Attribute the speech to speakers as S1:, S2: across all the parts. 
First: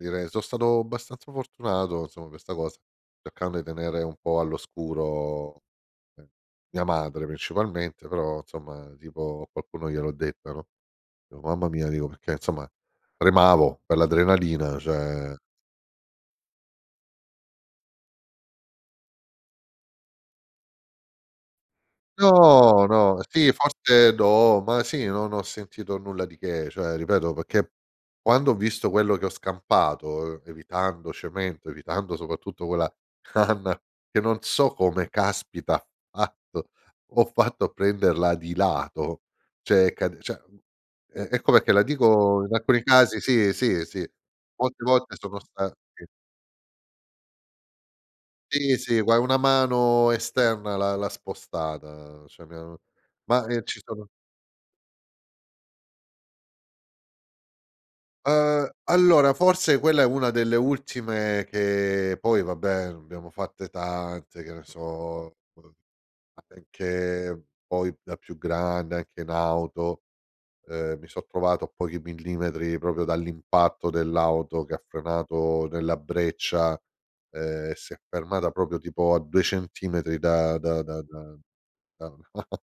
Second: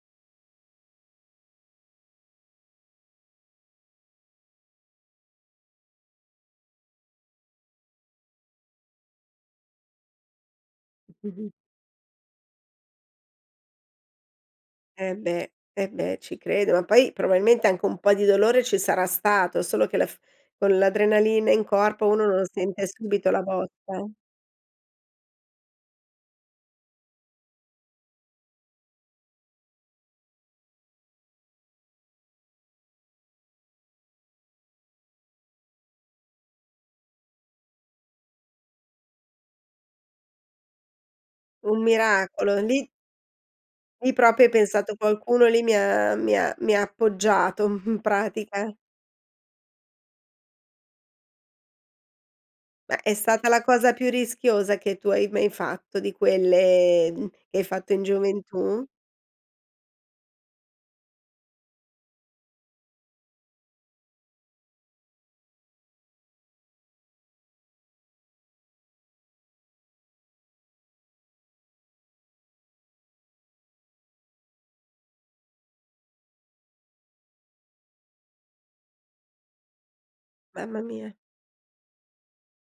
S1: Direi, so' stato abbastanza fortunato, insomma, per sta cosa, cercando i tenere un po' all'oscuro, ehm, mia madre, principalmente, però, insomma, tipo a qualcuno gliel'ho detta, no, "o mamma mia." Dico, perché insomma, tremavo per l'adrenalina,
S2: Eh
S1: cioè
S2: beh, eh beh, ci credo, ma poi probabilmente anche un po' di dolore ci sarà stato, solo che la f con l'adrenalina in corpo uno non sente
S1: No, no,
S2: subito la
S1: sì,
S2: botta.
S1: forse do ma sì, non ho sentito nulla di che, cioè, ripeto, perché quando ho visto quello che ho scampato, evitando cemento, evitando, soprattutto, quella canna che non so come caspita ha fatto ho fatto a prenderla di lato, cioè, cade cioè, è è come che la
S2: Un
S1: dico in
S2: miracolo.
S1: alcuni
S2: Lì
S1: casi, sì, sì, sì.
S2: Lì proprio hai
S1: Molte
S2: pensato:
S1: volte sono
S2: "Qualcuno lì
S1: stati
S2: mi ha mi ha mi ha appoggiato," m
S1: Sì,
S2: pratica.
S1: sì, gua una mano esterna l'ha l'ha spostata, cioè mi hanno
S2: Ma è
S1: ma
S2: stata la
S1: eh, ci
S2: cosa più
S1: sono
S2: rischiosa che tu hai mai fatto di quelle mhmm, che hai fatto in
S1: Uhm,
S2: gioventù?
S1: allora forse quella è una delle ultime che, poi, vabbè, abbiamo fatte tante, che ne so. [unintelligible] Ma perché poi, da più grande, anche in auto, uhm, mi so' trovato a pochi millimetri proprio dall'impatto dell'auto che ha frenato nella breccia, uhm, si è fermata proprio tipo a 2 centimetri da da
S2: Mamma
S1: da
S2: mia.
S1: da da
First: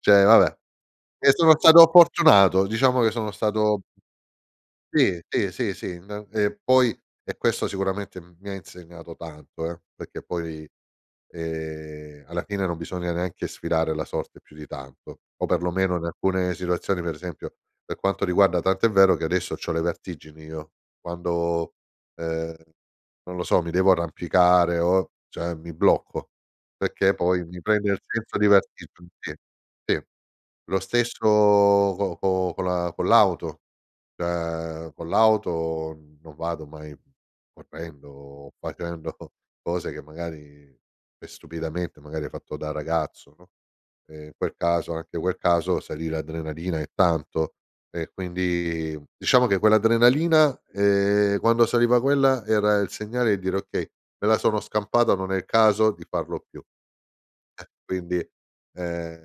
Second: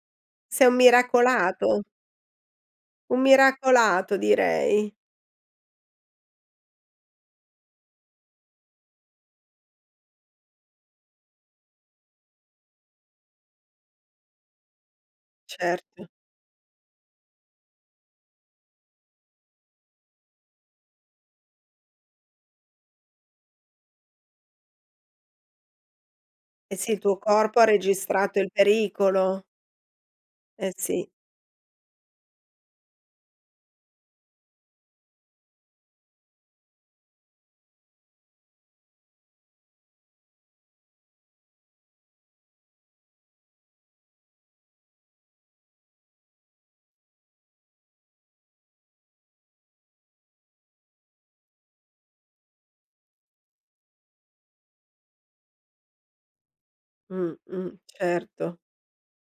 S1: cioè, vabbè.
S2: Sei un
S1: E sono
S2: miracolato.
S1: stato fortunato, diciamo che
S2: Un
S1: sono stato
S2: miracolato, direi.
S1: sì, sì, sì, sì. Na e poi e questo sicuramente mi ha insegnato tanto, eh, perché poi, ehm, alla fine, non bisogna neanche sfidare la sorte più di tanto, o perlomeno in
S2: Certo.
S1: alcune situazioni, per esempio per quanto riguarda tanto è vero che adesso c'ho le vertigini io quando, uhm, non lo so, mi devo arrampicare o, cioè, mi blocco,
S2: Eh sì, il
S1: perché
S2: tuo
S1: poi
S2: corpo
S1: mi
S2: ha
S1: prende il senso
S2: registrato
S1: di
S2: il
S1: ver [unintelligible]
S2: pericolo.
S1: sì.
S2: Eh,
S1: Lo
S2: sì.
S1: stesso co co con la con l'auto, [unintelligible] con l'auto non vado mai correndo o facendo cose che magari e stupidamente, magari ho fatto da ragazzo, no, e in quel caso, anche quel caso, salì l'adrenalina e tanto e quindi, diciamo che quell'adrenalina, ehm, quando saliva quella era il segnale di dire: “Okay, me la sono scampata, non è il caso di farlo più." E
S2: Mh-mh.
S1: quindi,
S2: Certo.
S1: ehm